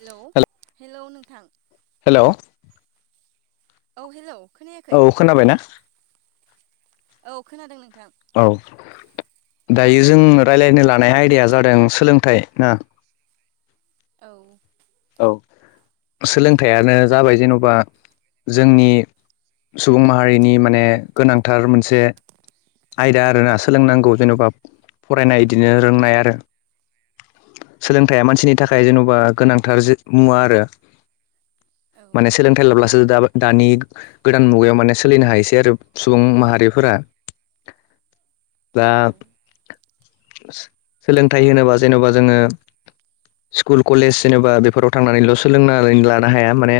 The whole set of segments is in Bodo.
हेलौ हेलौ नोंथां हेल' औ हेल' औ खोनाबाय ना औ खोनादों नोंथां। औ दायो जों रायलायनो लानाय आयदाया जादों सोलोंथाइ ना? औ। सोलोंथाइयानो जाबाय जेन'बा जोंनि सुबुं माहारिनि माने गोनांथार मोनसे आयदा आरोना सोलोंनांगौ जेन'बा फरायनाय बिदिनो रोंनाय आरो सोलोंथाइया मानसिनि थाखाय जेन'बा गोनां थार मुवा आरो औ माने सोलोंथाइ लाब्लासो दा दानि गोदान मुगायाव माने सोलिनो हायोसै आरो सुबुं माहारिफोरा दा औ सोलोंथाइ होनोबा जेन'बा जोङो स्कुल कलेज जेनेबा बेफोराव थांनानैल' सोलोंनानै लानो हाया माने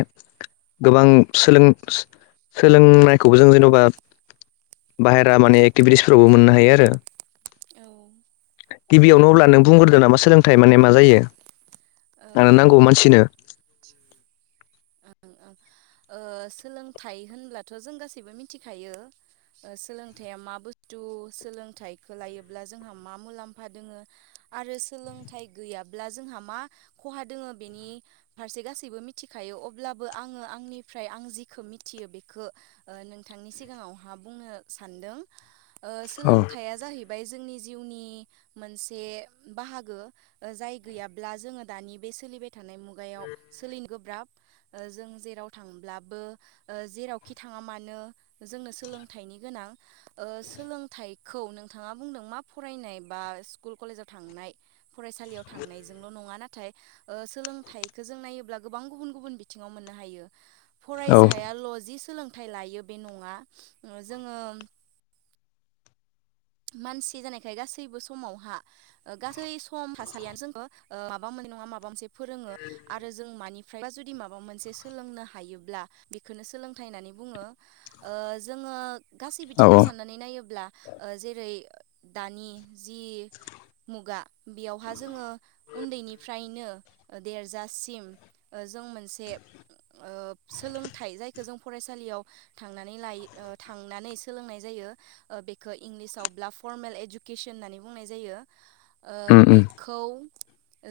गोबां सोलों सोलोंनायखौबो जों जेन'बा बाहेरा माने एक्टिभिटिसफोरावबो मोननो हायो आरो औ ओं गिबियावनो अब्ला नों बुंग्रोदो नामा सोलोंथाइ माने मा जायो। मानो ओं नांगौ मानसिनो ओ सोलोंथाइ होनब्लाथ' जों गासैबो मिथिखायो सोलोंथाइया मा बुस्थु सोलोंथाइखौ लायोब्ला जोंहा मा मुलाम्फा दोङो। आरो सोलोंथाइ गैयाब्ला जोंहा मा खहा दोङो बेनि फारसे गासैबो मिथिखायो। बेयो अब्ला बो आङो आंनिफ्राय आं जिखौ मिथियो बेखौ नोंथांनि सिगाङावहा बुंनो सान दों ओ औ सोलोंथाइया जाहैबाय जोंनि जिउनि मोनसे बाहागो जाय गैयाब्ला जोङो दानि बे सोलिबाय थानाय मुगायाव सोलिनो गोब्राब। जों जेराव थांब्लाबो जेरावखि थाङा मानो जोंनो सोलोंथाइनि गोनां ओ सोलोंथाइखौ नोंथाङा बुंदों मा फरायनाय बा स्कुल कलेजाव थांनाय फरायसालियाव थांनायजोंल' नङा नाथाय ओ सोलोंथाइखो जों नायोब्ला गोबां गुबुन गुबुन बि ङाव मोननो हायो औ फरायसायाल'ज सोंलों थाइ लायो बे नङा जोङो मानसि जानायखाय गासैबो समावहा गासै सम थासारियानो जों ओ माबा मोन नङा माबा मोनसे फोरोङो आरो जों मानिफ्राय जुदि माबा मोनसे सोलोंनो हायोब्ला बेखोनो सोलोंथाइ होननानै बुङो जोङो गासै औ बिथिङाव साननानै नायोब्ला जेरै दानि जि मुगा बेयावहा जोङो उन्दैनिफ्रायनो देरजासिम ओ जों मोनसे ओ सोलोंथाइ जायखौ जों फरायसालियाव थांनानै लायो थांनानै सोलोंनाय जायो। यो बे इंलिसाव ब्लाब फरमेल इडुकेसन होननानै बुंनाय जायो उम उम बेखौ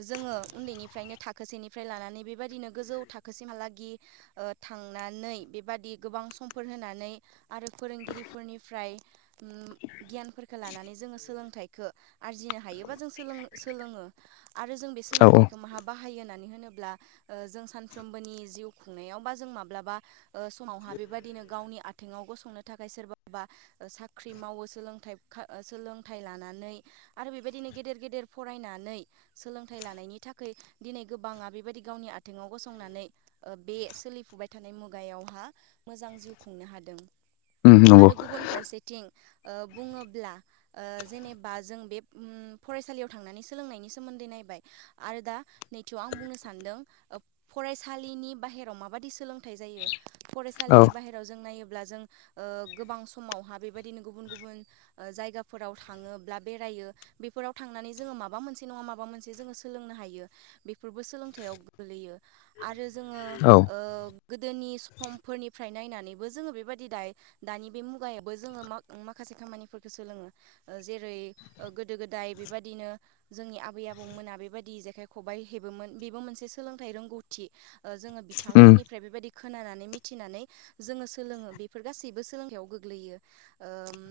जोङो उन्दैनिफ्रायनो थाखोसेनिफ्राय लानानै बेबायदिनो गोजौ थाखोसिमहालागि ओ था नानै बेबादि गोबां समफोर होनानै आरो फोरोंगिरिफोरनिफ्राय उम गियानफोरखौ लानानै जोङो सोलोंथाइखौ आरजिनो हायोबा जों सोलोङो आरो जों बे औ सोलोंथाइखौ माहा बाहायो होननानै होनोब्ला जों सानफ्रबोनि जिउ खुंनायाव बा जों माब्लाबा ओ समावहा बेबायदिनो गावनि आथेंङाव गसंनो थाखाय सोरबाबा सा ख्रि मावो सोलों सोलोंथाइ लानानै आरो बेबायदिनो गेदेर गेदेर फरायनानै सोलोंथाइ लानायनि थाखाय दिनै गोबाङा बेबायदि गावनि आथिङाव गसंनानै बे सो लिफुबाय थानाय मुगायावहा मोजां जिउ खुंनो हादों। उम नंगौ। बिथिं ओ बुङोब्ला जेनेबा जों बे फरायसालियाव थांनानै सोलोंनाय नि सोमोन्दै नायबाय आरो दा नैथियाव आं बुंनो सानदों फरायसालिनि बाहेराव मा माबायदि सोलोंथाइ जायो औ फरायसालिनि बाहेराव जों नायोब्ला जों गोबां समाव हा बेबायदिनो गुबुन गुबुन जायगाफोराव थाङोब्ला बेरायो बेफोराव थांनानै जोङो माबा मोनसे नङा माबा मोनसे जोङो सोलोंनो हायो बेफोरबो सोलोंथाइयाव गोलैयो आरो आरो जोङो औ गोदोनि समफोरनिफ्राय नायनानैबो जोङो बेबायादि दायो दानि बे मुगायाव बो जोङो माखासे खामानिफोरखौ सोलोङो जेरै गोदो गोदाय बेबायदिनो जोंनि आबै आबौमोना बेबायदि जेखाइ खबाइ हेबोमोन बेबो मोनसे सोलोंथाइ रोंगौथि जोङो उम बिथांमोननिफ्राय बेबायदि खोनानानै मिथिनानै जोङो सोलोङो बेफोर गासैबो सोलोंथायाइयाव गोग्लैयो ओम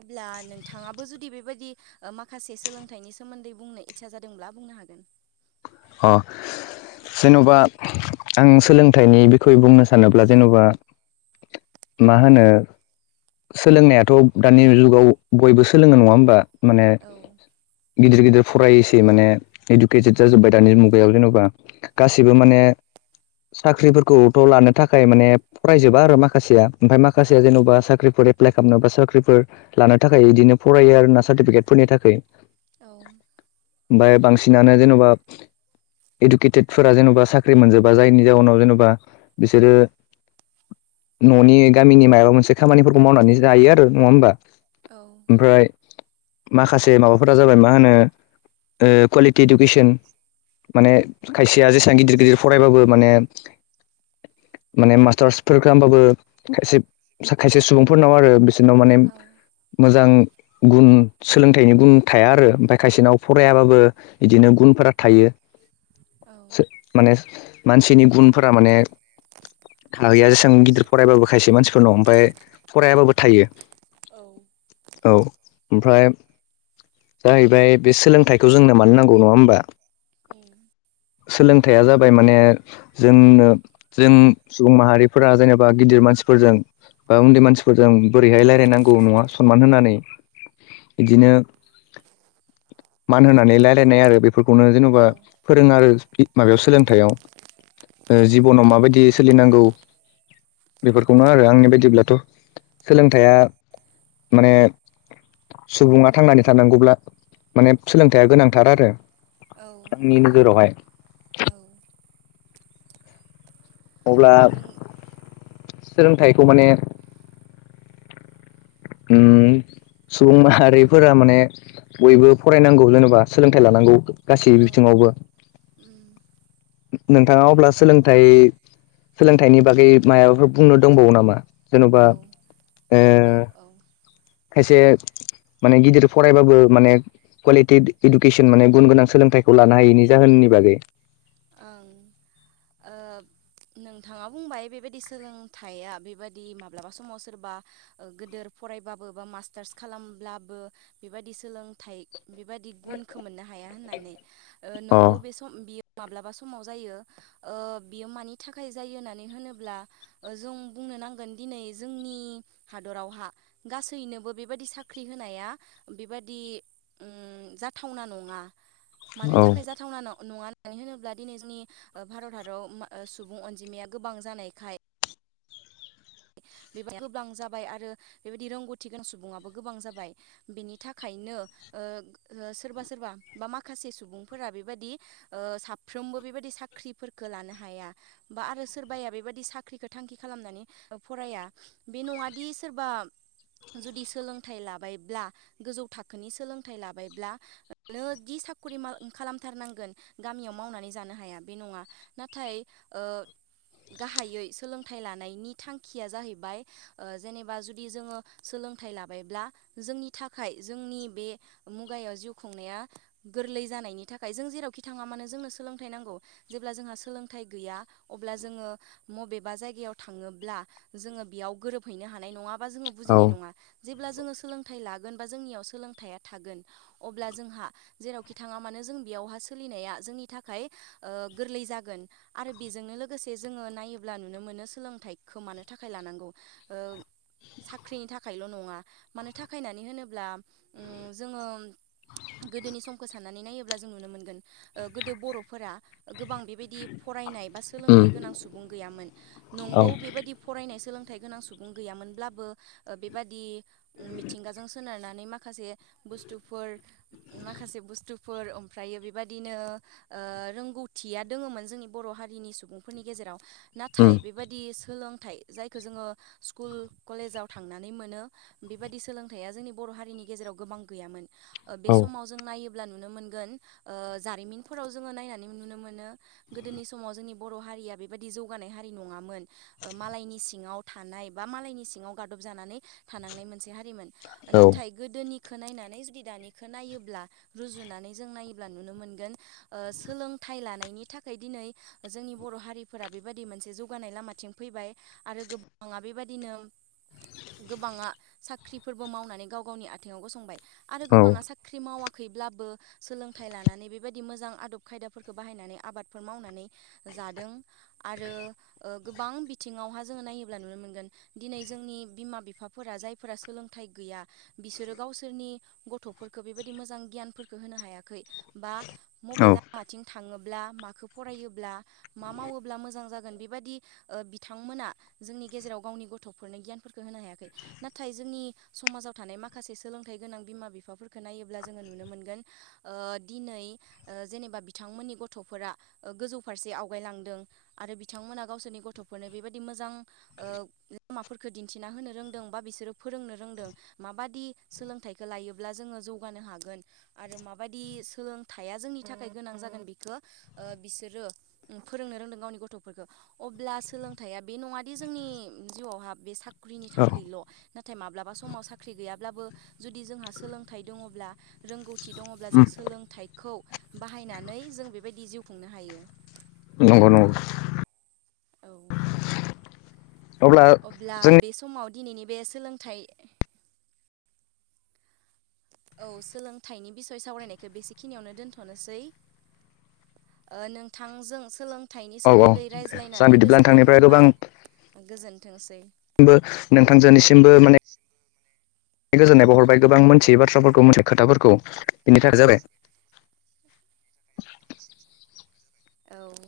अब्ला नोंथाङाबो जुदि बेबायदि ओ माखासे सोलोंथाइनि सोमोन्दै बुंनो इत्सा जादोंब्ला बुंनो हागोन अ। जेन'बा आं सोलोंथाइनि बिखय बुंनो सानोब्ला जेन'बा मा होनो सोलोंनायाथ' दानि जुगाव बयबो सोलोङो नङा होमबा माने औ गिदिर गिदिर फरायसै माने इडुकेटेद जाजोब्बाय दानि मुगायाव जेन'बा गासिबो माने साख्रिफोरखौथ' लानो थाखाय माने फरायजोबा आरो माखासेया ओमफ्राय औ माखासेया जेन'बा साख्रि एप्लाइ खालामनो बा साख्रिफोर लानो थाखाय इदिनो फरायो आरोना सार्टिफिकेटफोरनि थाखाय औ ओमफ्राय बांसिनानो जेन'बा इडुकेटेटफोरा जेन'बा साख्रि मोनजोबा जायनि जाहोनाव जेन'बा बिसोरो न'नि गामिनि माबा मोनसे खामानिफोरखौ मावनानै जायो आरो नङा होमबा? औ ओमफ्राय माखासे माबाफोरा जाबाय मा होनो कुवालिटि इडुकेसन माने खायसेया जेसेबां गिदिर गिदिर फरायबाबो माने माने मास्टारसफोर खालामबाबो खायसे खायसे सुबुंफोरनाव आरो बिसोरनाव माने औ मोजां गुन सोलोंथाइनि गुन थाया आरो ओमफ्राय खायसेनाव फरायाबाबो इदिनो गुनफोरा थायो औ सो माने मानसिनि गुनफोरा माने थाहैया जिसां गिदिर फरायबाबो खायसे मानसि [unintelligible] ओमफ्राय फरायाबाबो थायो औ औ ओमफ्राय जाहैबाय बे सोलोंथाइखौ जोंनो मानो नांगौ नङा होमबा [inaudible] सोलोंथाइया जाबाय माने जोंनो जों सुबुं माहारिफोरा जेनेबा गिदिर मानसिफोरजों बा उन्दै मानसिफोरजों बोरैहाय रायलायनांगौ नङा सनमान होनानै। इदिनो मान होनानै लायरायनाय आरो बेफोर खौनो औ जेन'बा फोरोङो आरो इ माबायाव सोलोंथायाइयाव जिबनाव माबायदि सोलिनांगौ बेफोरखौनो आरो आंनि बायदिब्लाथ' सोलोंथाइया माने सुबुङा थांनानै थानांगौब्ला माने सोलोंथाइया गोनांथार आरो। औ आंनि नोजोरावहाय। [inaudible] अब्ला नों सोलोंथाइखौ माने उम सुबुं माहारिफोरा माने बयबो फरायनांगौ जेन'बा सोलोंथाइ लानांगौ। गासै औ बिथिङावबो उम नोंथाङा अब्ला सोलोंथाइ सोलोंथाइनि बागै मायाबाफोर बुंनो दंबावो नामा? जेन'बा औ ओ औ औ खायसे माने गिदिर फरायबाबो माने कुवालिटि इदु इडुकेसन माने गुन गोनां सोलोंथाइखौ लानो हायैनि जाहोननिबा बागै। ओं ओ नोंथाङा बुंबाय बेबायदि सोलोंथाइया बेबादि माब्लाबा समाव सोरबा गोदोर फरायबाबो बा मास्टार्स खालामब्लाबो बेबायदि सोलोंथाइ बेबादि गुनखौ मोननो हाया होननानै ओ अ नंगौ बे सम बियो माब्लाबा समाव जायो ओ बियो मानि थाखाय जायो होननानै होनोब्ला ओ जों बुं नो नांगोन दिनै जोंनि हादरावहा गासैनोबो बेबायदि साख्रि होनाया बेबादि उम जाथावना नङा मानो औ थाखाय जाथावना न नङा मानो होनोब्ला दिनै जोंनि ओ भारत हादराव सुबुं अनजिमाया गोबां जानायखाय बेबायदि गोबां जाबाय आरो बेबायदि रोंगौथि गोनां सुबुंङाबो गोबां जाबाय बिनि थाखाय नो ओ सोरबा सोरबा बा माखासे सुबुंफोरा बेबायदि ओ साफ्रोमबो बेबायदि साख्रिफोरखो लानो हाया बा आरो सोरबाया बेबादि साख्रिखो थांखि खालामनानै फराया बे नङादि सोरबा जुदि सोलोंथाइ लाबायब्ला गोजौ थाखोनि सोलोंथाइ लाबायब्ला नोङो दि साखुरि खालामथारनांगोन गामियाव मावनानै जानो हाया बे नङा नाथाय ओ गाहायै सोलोंथाइ लानायनि थांखिया जाहैबाय ओ जेनेबा जुदि जोङो सोलोंथाइ लाबायब्ला जोंनि थाखाय जोंनि बे मुगायाव जिउ खुंनाया गोरलै जानायनि थाखाय जों जेरावखि थाङा मानो जोंनो सोलोंथाइ नांगौ जेब्ला जोंहा सोलोंथाइ गैया अब्ला जोङो मबेबा जायगायाव थाङो ब्ला जोङो बेयाव गोरोब हैनो हानाय नङा बा जोंङो औ बुजिनाय नङा। जेब्ला जोंङो सोलोंथाइ लागोन बा जोंनियाव सोलोंथाइया थागोन अब्ला जोंहा जेरावखि थाङा मानो जों बेयावहा सोलिनाया जोंनि थाखाय ओ गोरलै जागोन आरो बेजोंनो लोगोसे जोङो नायो ब्ला नुनो मोनो सोलोंथाइखो मानो थाखाय लानांगौ ओ साख्रिनि थाखायल' नङा मानो थाखाय होननानै ओम होनोब्ला जोङो गोदोनि समखौ साननानै नायोब्ला जों नुनो मोनगोन ओ गोदो बर'फोरा गोबां बेबायदि फरायनाय सोलोंथाय उम गोनां सुबुं गैयोमोन औ नंगौ बे फरायनाय सोलोंथाइ गोनां सुबुं गैयामोनब्लाबो ओ बेबादि मिथिंगाजों सोनारनानै माख खासे बुस्थुफोर माखासे बुस्थुफोर ओमफ्रायो बेबाददिनो ओ रोंगौथिया दोङोमोन जोंनि बर' हारिनि सुबुंफोरनि गेजेराव नाथाय उम बेबादि सोलोंथाइ जायखौ जोङो स्कुल कलेजाव थांनानै मोनो बेबायदि सोलोंथाइया जोंनि ब र' हारिनि गेजेराव गोबां गैयान बे औ समाव जों नायोब्ला नुनो मोनगोन ओ जारिमिनफोराव जोङो नायनानै नुनो मोनो गोदोनि समाव जोंनि बर' हारिया बेबायदि जौगानाय हारि नङामोन। मालायनि सिङाव थानाय बा मालायनि सिङाव गादब जानानै थानांनाय मोनसे हारिमोन। औ नाथाय गोदोनि खो नायनानै जुदि दानिखौ नायोब्ला रुजुनानै जों नायोब्ला नुनो मोनगोन ओ सोलों थाय लानायनि थाखाय दिनै जोंनि बर' हारिफोरा बेबायदि मोनसे जौगानाय लामाथिं फैबाय आरो गोबाङा बेबायदिनो गोबाङा साख्रिफोरबो मावनानै गाव गावनि आथिङाव गसंबाय आरो गोबाङा औ साख्रि मावाखै ब्लाबो सोलोंथाइ लानानै बेबायदि मोजां आदब खायदाफोरखो बाहायनानै आबाद मावनानै जा जादों आरो ओ गोब बां बिथिङावहा जोङो नायोब्ला नुनो मोनगोन दिनै जोंनि बिमा बिफाफोरा जायफोरा सोलोंथाइ गैया बिसोरो गावसोरनि गथ'फोरखौ बेबायदि मोजां गियानफोरखौ होनो हायाखै बा मबे औ लामाथिं थाङोब्ला माखौ फरायोब्ला मा मावोब्ला मोजां जागोन बेबादि ओ बिथांमोना जोंनि गेजेराव गावनि गथ'फोरनो गियानफोरखौ होनो हायाखै नाथाय जोंनि समाजाव थानाय माखासे सोलोंथाइ गोनां बिमा बिफाफोरखौ नायोब्ला जोङो नुनो मोनगोन ओ दिनै ओ जेनेबा बिथांमोननि गथ'फोरा गोजौ फारसे आवगायलांदों आरो बिथांमोना गावसोरनि गथ'फोरनो बेबायदि मोजां ओ लामाफोरखौ दिन्थिना होनो रोंदों बा बिसोरो फोरोंनो रों दों माबादि सोलोंथाइखो लायोब्ला जोङो जौगानो हागोन आरो माबायदि सोलों थाया जोंनि थाखाय गोनां जागोन बिखो बिसोरो फोरोंनो रोंदों गावनि गथ'फोरखो। अब्ला सोलोंथाया बे नङादि जोंनि जिउआवहा बे साख्रिनि औ थाखायल'। नाथाय माब्लाबा समाव साख्रि गैयाब्लाबो जुदि जोंहा सोलोंथाइ दङब्ला रोंगौथि दङब्ला उम जों लोंथाइखौ बाहायनानै जों बेबायदि जिउ खुंनो हायो। नंगौ नंगौ। औ अब्ला जोंनि बे समाव दिनैनि बे सोलोंथाइ औ सोलोंथाइनि बिसय सावरायनायखौ बेसे खिनियावनो दोनथ'नोसै। नोंथांजों सोलोंथाइनि औ औ सोमोन्दै दे सान रायज्लायनानै बिदिब्ला गोजोननाय नोंथांनिफ्राय मोनबाय। गोबांबो गोजोनथोंसै नोंथांजोनिसिमबो माने गोजोननाय बाव हरबाय गोबां मोनथियिबाथ्राफोरखौ खोथाफोरखौ बिनि थाखाय जाबाय। [inaudible] औ